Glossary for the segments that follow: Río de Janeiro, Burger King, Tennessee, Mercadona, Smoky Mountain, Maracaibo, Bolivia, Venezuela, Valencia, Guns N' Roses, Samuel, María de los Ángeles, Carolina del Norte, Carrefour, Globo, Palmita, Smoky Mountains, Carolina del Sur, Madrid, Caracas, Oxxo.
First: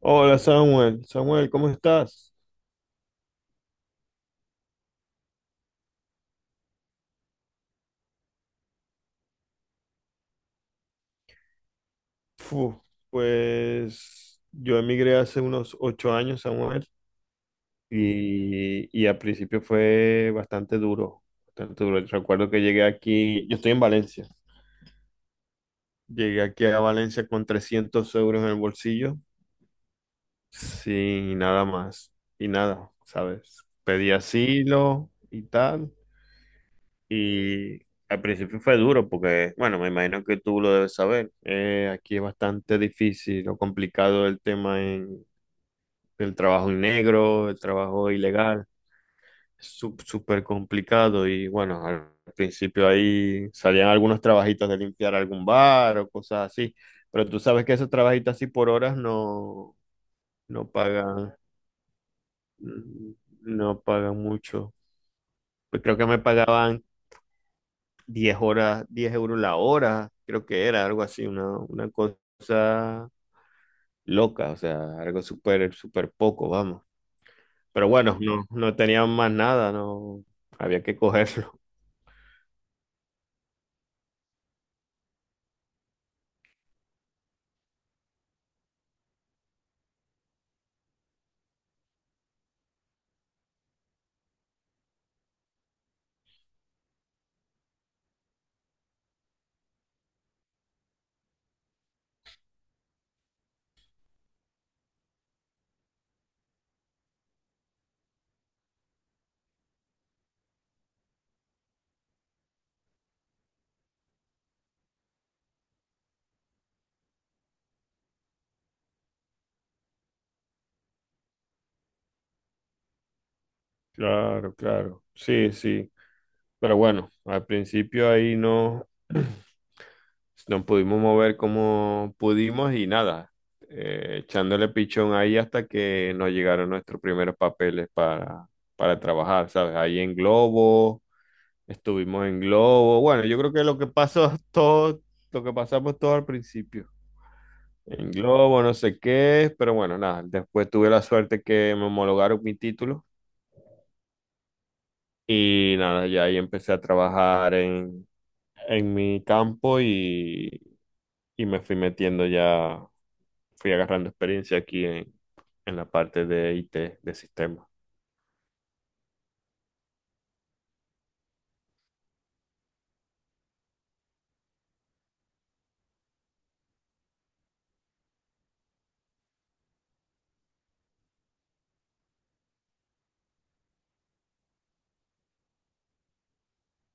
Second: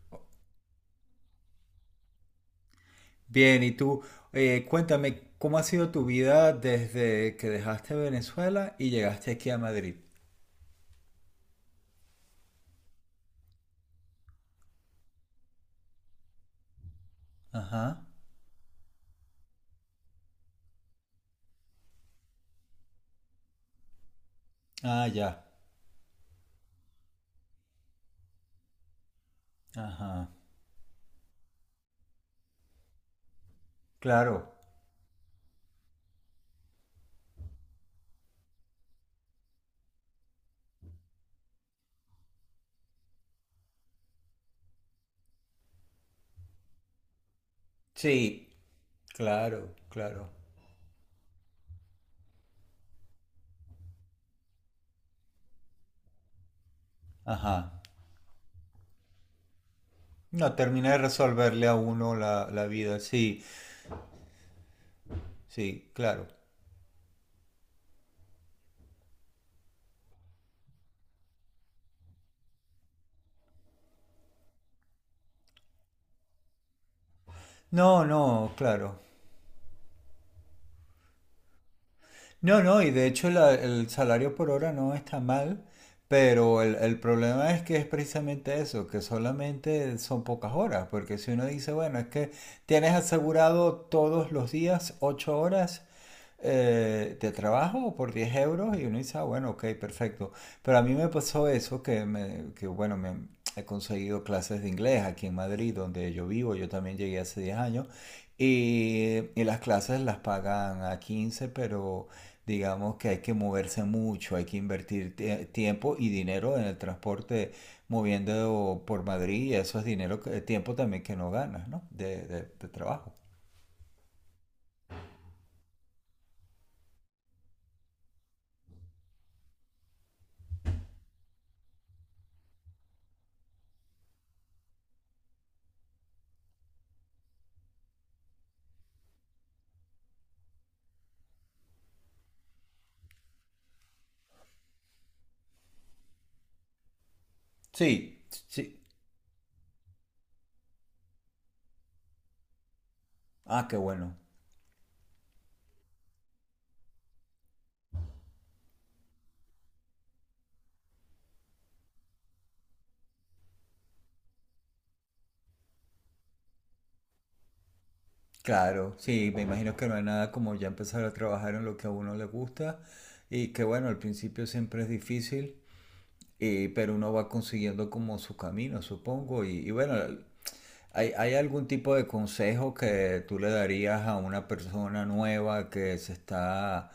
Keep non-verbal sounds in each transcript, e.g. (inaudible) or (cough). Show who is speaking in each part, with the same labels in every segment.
Speaker 1: Hola Samuel, Samuel, ¿cómo estás?
Speaker 2: Bien, y tú, cuéntame, ¿cómo ha sido tu vida desde que dejaste Venezuela y llegaste aquí a Madrid?
Speaker 1: Fu, pues yo emigré hace unos 8 años, Samuel,
Speaker 2: Ajá.
Speaker 1: y al principio fue bastante duro, bastante duro. Recuerdo que llegué aquí, yo estoy en Valencia,
Speaker 2: Ah, ya.
Speaker 1: llegué aquí a Valencia con 300 euros en el bolsillo,
Speaker 2: Ajá.
Speaker 1: sin nada más, y nada, ¿sabes? Pedí
Speaker 2: Claro.
Speaker 1: asilo y tal. Y al principio fue duro porque, bueno, me imagino que tú lo debes saber. Aquí es bastante difícil o complicado el tema del trabajo en negro, el trabajo
Speaker 2: Sí,
Speaker 1: ilegal. Es
Speaker 2: claro,
Speaker 1: sú-
Speaker 2: claro.
Speaker 1: súper complicado y bueno, al principio ahí salían algunos trabajitos de limpiar algún bar o cosas así. Pero tú sabes que
Speaker 2: Ajá.
Speaker 1: esos trabajitos así por horas no,
Speaker 2: No,
Speaker 1: no
Speaker 2: terminé de
Speaker 1: pagan,
Speaker 2: resolverle a uno la vida.
Speaker 1: mm,
Speaker 2: Sí,
Speaker 1: no pagan mucho. Pues
Speaker 2: sí,
Speaker 1: creo que me
Speaker 2: claro.
Speaker 1: pagaban 10 euros la hora, creo que era algo así, una cosa loca, o sea, algo súper, súper poco, vamos. Pero
Speaker 2: No,
Speaker 1: bueno, no,
Speaker 2: no,
Speaker 1: no
Speaker 2: claro.
Speaker 1: tenían más nada, no había que (laughs) cogerlo.
Speaker 2: No, no, y de hecho la- el salario por hora no está mal, pero el problema es que es precisamente eso, que solamente son pocas horas, porque si uno dice, bueno, es que tienes asegurado todos los días 8 horas de trabajo por 10 euros y uno dice, ah, bueno, ok, perfecto. Pero a mí me pasó eso, que, me, que bueno, me he conseguido clases de inglés aquí en Madrid, donde yo vivo, yo también llegué hace 10 años, y las clases las pagan a 15 pero digamos que hay que moverse mucho, hay que invertir tiempo y dinero en el transporte moviendo por Madrid y eso es dinero, que- tiempo también que no ganas, ¿no? De, de trabajo.
Speaker 1: Claro, claro, sí, sí. Pero bueno, al principio ahí no, (clears throat) nos pudimos mover como pudimos y nada, echándole pichón ahí hasta que nos llegaron nuestros primeros papeles para trabajar, ¿sabes? Ahí en globo estuvimos en globo. Bueno, yo creo que lo que pasó (laughs) todo, lo que pasamos todo al principio. En
Speaker 2: Sí,
Speaker 1: globo, no
Speaker 2: sí.
Speaker 1: sé qué, pero bueno, nada. Después tuve la suerte que me homologaron mi título
Speaker 2: Ah, qué bueno.
Speaker 1: y nada, ya ahí empecé a trabajar en mi campo y me fui metiendo ya, fui agarrando experiencia aquí en la parte de IT, de sistemas.
Speaker 2: Claro, sí, me imagino que no hay nada como ya empezar a trabajar en lo que a uno le gusta y que bueno, al principio siempre es difícil, y, pero uno va consiguiendo como su camino, supongo, y bueno, ¿hay, hay algún tipo de consejo que tú le darías a una persona nueva que se está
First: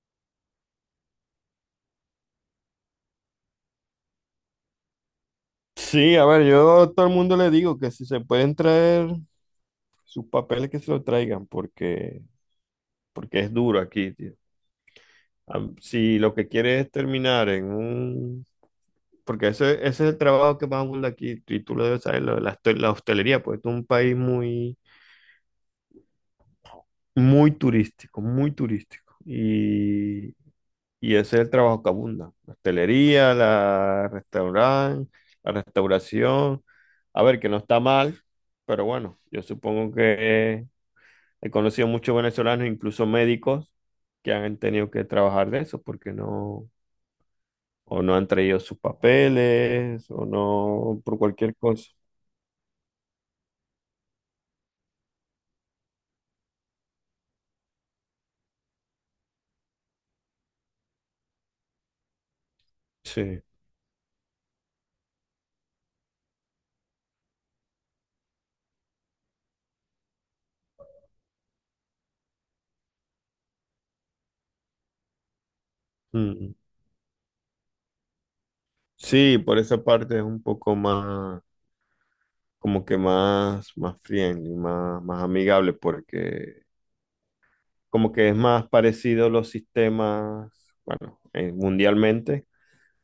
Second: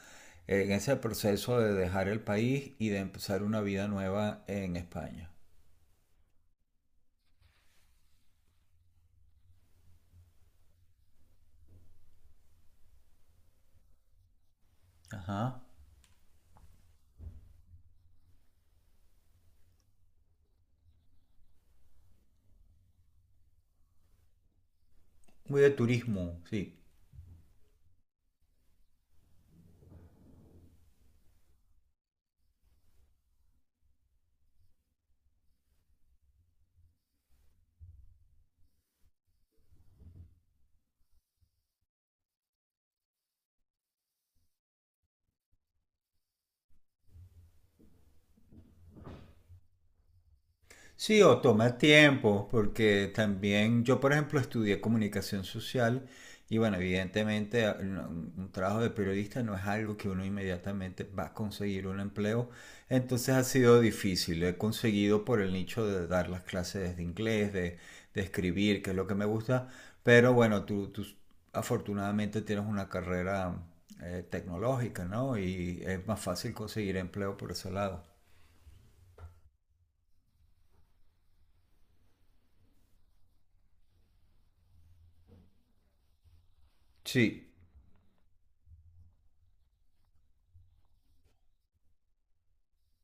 Speaker 2: en ese proceso de dejar el país y de empezar una vida nueva en España?
Speaker 1: Sí, a ver, yo a todo el mundo le digo que si se pueden traer sus papeles que se lo traigan, porque es duro aquí, tío.
Speaker 2: Ajá.
Speaker 1: Si lo que quieres es terminar en un... Porque ese es el trabajo que más abunda aquí, y tú lo debes saber, lo de la hostelería, porque esto es un país muy,
Speaker 2: Muy de turismo, sí.
Speaker 1: muy turístico, muy turístico. Y ese es el trabajo que abunda. La hostelería, la restaurante, la restauración. A ver, que no está mal, pero bueno, yo supongo que he conocido muchos venezolanos, incluso médicos, que han tenido que trabajar de eso, porque no o no han traído sus papeles, o no, por
Speaker 2: Sí, o
Speaker 1: cualquier
Speaker 2: toma
Speaker 1: cosa.
Speaker 2: tiempo, porque también yo, por ejemplo, estudié comunicación social y bueno, evidentemente un trabajo de periodista no es algo que uno inmediatamente va a conseguir un empleo, entonces
Speaker 1: Sí.
Speaker 2: ha sido difícil. He conseguido por el nicho de dar las clases de inglés, de escribir, que es lo que me gusta, pero bueno, tú afortunadamente tienes una carrera tecnológica, ¿no? Y es más fácil
Speaker 1: Mm.
Speaker 2: conseguir empleo por ese lado.
Speaker 1: Sí, por esa parte es un poco más, como que más, más friendly, más, más amigable, porque
Speaker 2: Sí,
Speaker 1: como que es más parecido los sistemas, bueno, mundialmente.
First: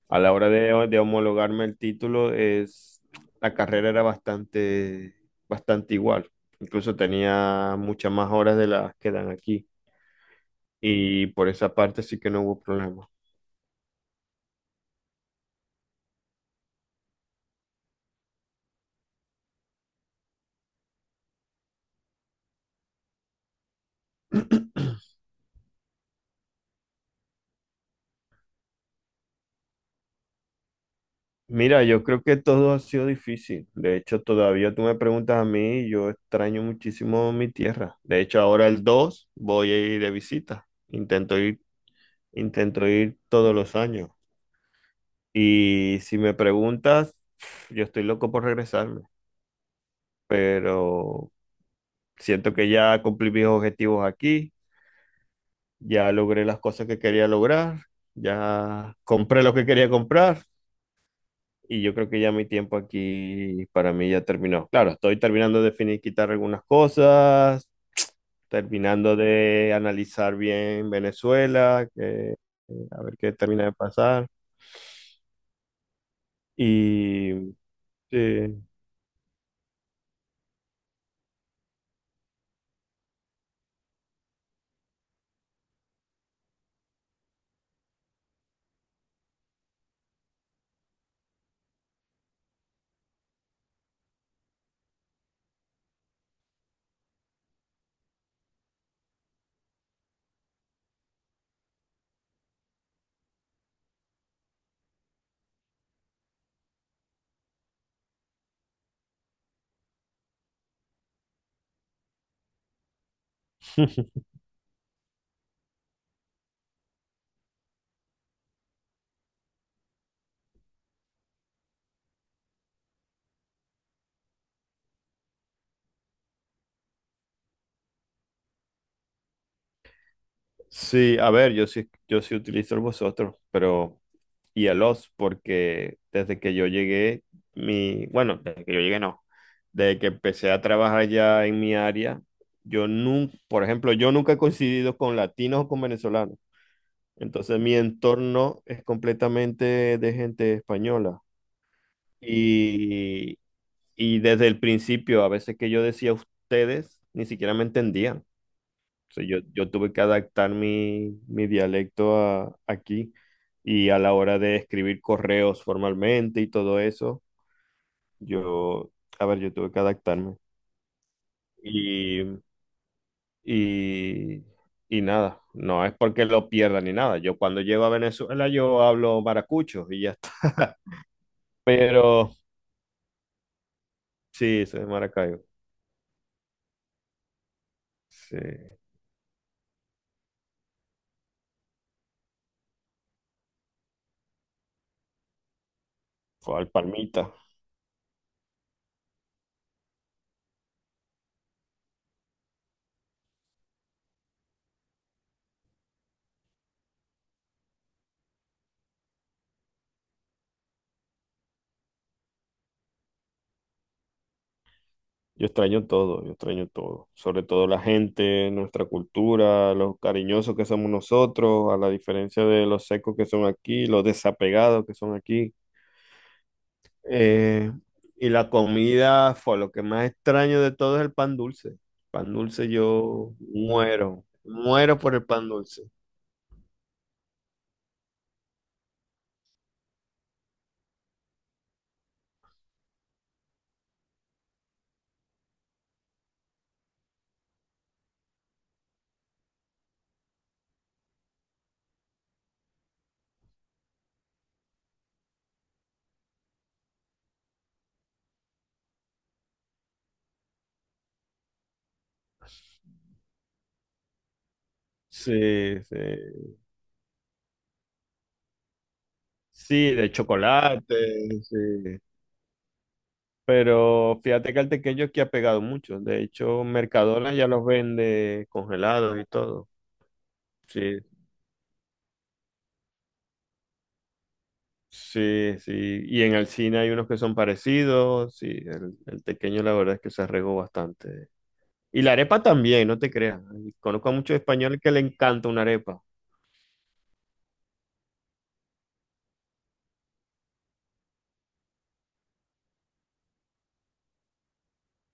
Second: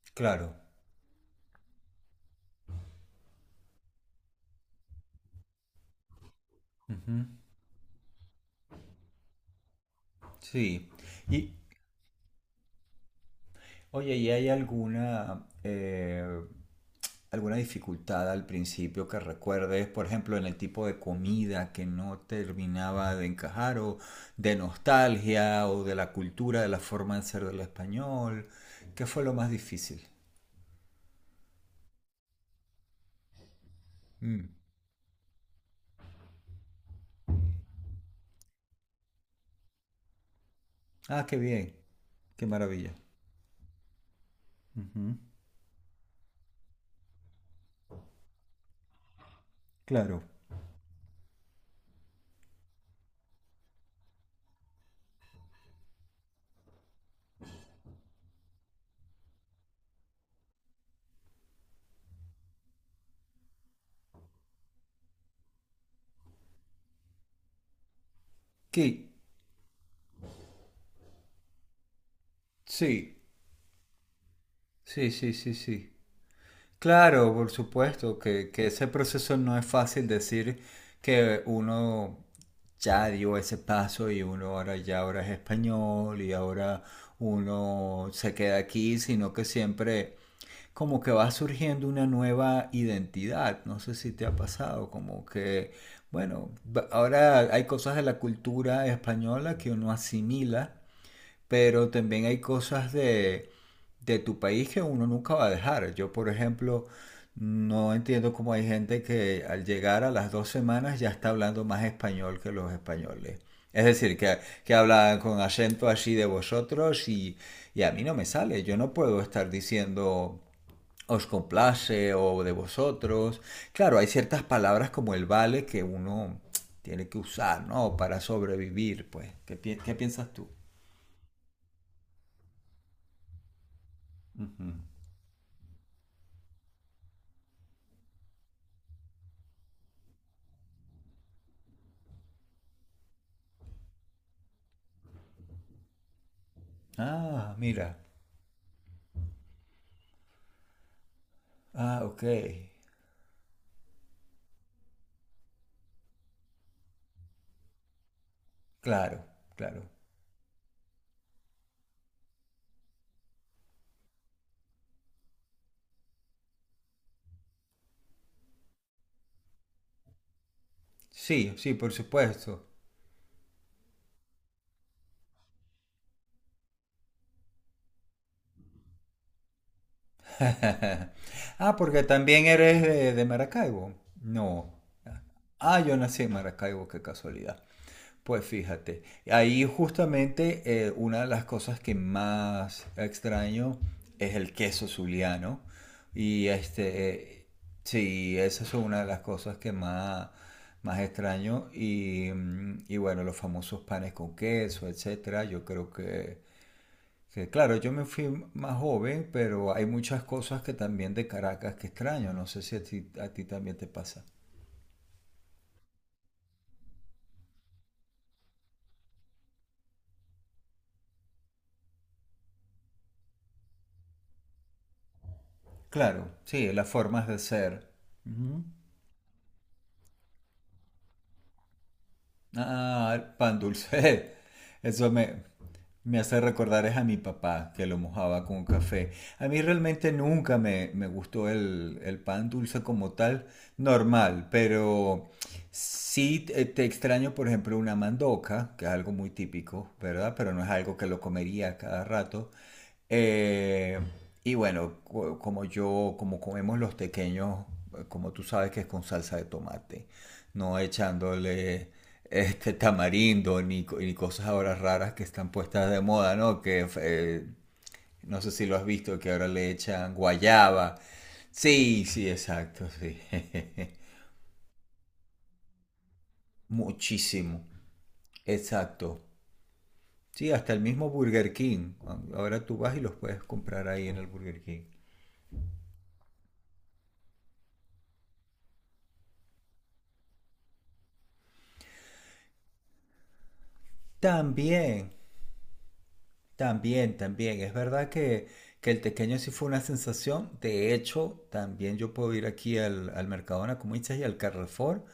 Speaker 1: A la hora
Speaker 2: claro.
Speaker 1: de homologarme el título, es, la carrera era bastante, bastante igual. Incluso tenía muchas más horas de las que dan aquí.
Speaker 2: Sí.
Speaker 1: Y por
Speaker 2: Y,
Speaker 1: esa parte sí que no hubo problema.
Speaker 2: oye, ¿y hay alguna, alguna dificultad al principio que recuerdes, por ejemplo, en el tipo de comida que no terminaba de encajar, o de nostalgia, o de la cultura, de la forma de ser del español? ¿Qué fue lo más difícil?
Speaker 1: Mira, yo creo que todo ha sido difícil. De hecho,
Speaker 2: Mm.
Speaker 1: todavía tú me preguntas a mí y yo extraño muchísimo mi tierra. De hecho, ahora el 2 voy a ir de visita.
Speaker 2: Ah, qué
Speaker 1: Intento ir,
Speaker 2: bien. Qué
Speaker 1: intento
Speaker 2: maravilla.
Speaker 1: ir todos los años.
Speaker 2: Ujú.
Speaker 1: Y si me preguntas, yo estoy loco por regresarme,
Speaker 2: Claro.
Speaker 1: pero siento que ya cumplí mis objetivos aquí, ya logré las cosas que quería lograr, ya compré lo que quería comprar. Y yo creo que ya mi tiempo aquí para mí ya terminó. Claro, estoy terminando de finiquitar algunas cosas,
Speaker 2: ¿Qué?
Speaker 1: terminando de analizar bien Venezuela, que, a
Speaker 2: Sí.
Speaker 1: ver qué termina de pasar.
Speaker 2: Sí, sí, sí, sí.
Speaker 1: Y
Speaker 2: Claro, por supuesto,
Speaker 1: sí.
Speaker 2: que ese proceso no es fácil decir que uno ya dio ese paso y uno ahora ya ahora es español y ahora uno se queda aquí, sino que siempre como que va surgiendo una nueva identidad. No sé si te ha pasado, como que, bueno, ahora hay cosas de la cultura española que uno asimila pero también hay cosas de tu país que uno nunca va a dejar. Yo, por ejemplo, no entiendo cómo hay gente que al llegar a las 2 semanas ya está hablando más español que los españoles. Es decir, que hablan con acento así de vosotros y a mí no me sale. Yo no puedo estar diciendo os complace o de vosotros. Claro, hay ciertas palabras como el vale que uno tiene que usar, ¿no? Para sobrevivir, pues. ¿Qué, qué piensas tú?
Speaker 1: Sí, a ver, yo sí utilizo el vosotros, pero y el os, porque desde que yo llegué, bueno, desde que yo llegué no, desde que empecé a trabajar ya en mi área, yo nunca, por ejemplo, yo nunca he coincidido con latinos o con venezolanos,
Speaker 2: Ah,
Speaker 1: entonces mi
Speaker 2: mira.
Speaker 1: entorno es completamente de gente española.
Speaker 2: Ah, ok.
Speaker 1: Y, y desde el principio, a veces que yo decía ustedes, ni siquiera me entendían. O
Speaker 2: Claro,
Speaker 1: sea, yo
Speaker 2: claro.
Speaker 1: tuve que adaptar mi dialecto aquí y a la hora de escribir correos formalmente y todo eso, yo, a ver, yo tuve que adaptarme.
Speaker 2: Sí, sí, por
Speaker 1: Y,
Speaker 2: supuesto.
Speaker 1: y, y nada, no es porque lo pierda ni nada. Yo cuando llego a Venezuela yo hablo maracucho y ya está.
Speaker 2: (laughs)
Speaker 1: (laughs)
Speaker 2: Ah, porque
Speaker 1: Pero
Speaker 2: también eres de Maracaibo.
Speaker 1: sí,
Speaker 2: No.
Speaker 1: soy de Maracaibo.
Speaker 2: Ah, yo nací en Maracaibo, qué casualidad.
Speaker 1: Sí,
Speaker 2: Pues fíjate, ahí justamente una de las cosas que más extraño es el queso zuliano. Y
Speaker 1: fue al
Speaker 2: este,
Speaker 1: Palmita.
Speaker 2: sí, esa es una de las cosas que más, más extraño. Y, mm, y bueno, los famosos panes con queso, etcétera. Yo creo que, claro, yo me fui más joven, pero hay muchas cosas que también de Caracas que extraño. No sé si a ti, a ti también te pasa.
Speaker 1: Yo extraño todo, sobre todo la gente, nuestra cultura, los cariñosos que somos nosotros, a la diferencia de los secos que son aquí, los desapegados que son aquí.
Speaker 2: Claro, sí, las formas de
Speaker 1: Eh,
Speaker 2: ser.
Speaker 1: y la comida fue lo que más extraño de todo es el pan dulce. Pan dulce
Speaker 2: Ah, el
Speaker 1: yo
Speaker 2: pan
Speaker 1: muero,
Speaker 2: dulce. (laughs)
Speaker 1: muero
Speaker 2: Eso
Speaker 1: por el
Speaker 2: me,
Speaker 1: pan dulce.
Speaker 2: me hace recordar es a mi papá que lo mojaba con café. A mí realmente nunca me, me gustó el pan dulce como tal, normal, pero sí te extraño, por ejemplo, una mandoca, que es algo muy típico, ¿verdad? Pero no es algo que lo comería cada rato. Eh, y bueno, como yo, como comemos los pequeños, como tú sabes que es con salsa de tomate, no echándole este tamarindo ni cosas ahora raras que están
Speaker 1: Sí,
Speaker 2: puestas
Speaker 1: sí,
Speaker 2: de moda, ¿no? Que no sé si lo has visto, que ahora le
Speaker 1: sí, de
Speaker 2: echan guayaba.
Speaker 1: chocolate, sí.
Speaker 2: Sí, sí, exacto, sí. (laughs)
Speaker 1: Pero fíjate que el tequeño aquí ha pegado mucho. De hecho, Mercadona ya
Speaker 2: Muchísimo,
Speaker 1: los vende congelados
Speaker 2: exacto.
Speaker 1: y todo.
Speaker 2: Sí, hasta el
Speaker 1: Sí,
Speaker 2: mismo Burger King. Ahora tú vas y los puedes comprar ahí en el Burger King.
Speaker 1: sí, sí. Y en el cine hay unos que son parecidos. Sí, el tequeño la verdad es que se arregó bastante. Y la arepa también, no te creas. Conozco a muchos españoles que le
Speaker 2: También,
Speaker 1: encanta una arepa.
Speaker 2: también, también. Es verdad que el tequeño sí fue una sensación. De hecho, también yo puedo ir aquí al, al Mercadona, como dices, y al Carrefour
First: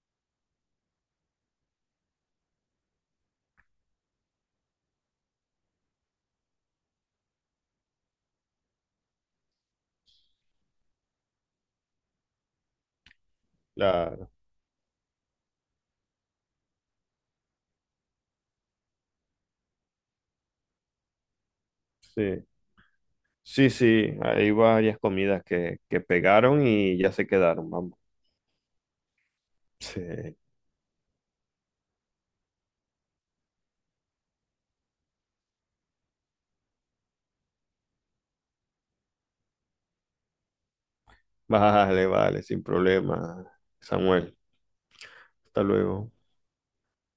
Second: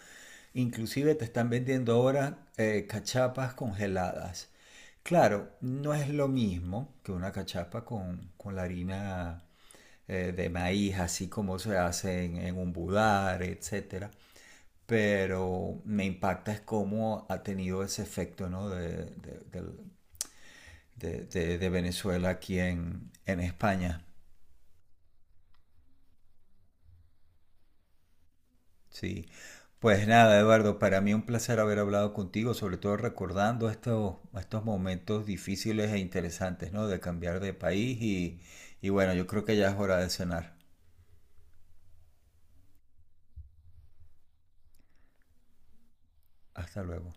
Speaker 2: inclusive te están vendiendo ahora cachapas congeladas. Claro, no es lo mismo que una cachapa con la harina de maíz, así como se hace en un budar, etcétera.
Speaker 1: Claro.
Speaker 2: Pero me impacta es cómo ha tenido ese efecto, ¿no? De, de Venezuela
Speaker 1: Sí,
Speaker 2: aquí en
Speaker 1: sí,
Speaker 2: España.
Speaker 1: sí. Hay varias comidas que pegaron y ya se quedaron, vamos.
Speaker 2: Sí,
Speaker 1: Sí.
Speaker 2: pues
Speaker 1: (laughs)
Speaker 2: nada, Eduardo, para mí un placer haber hablado contigo, sobre todo recordando estos, estos momentos difíciles e interesantes, ¿no? De cambiar de país y bueno, yo creo que ya es hora de cenar.
Speaker 1: Vale, vale, sin problema, Samuel. Hasta luego.
Speaker 2: Hasta luego.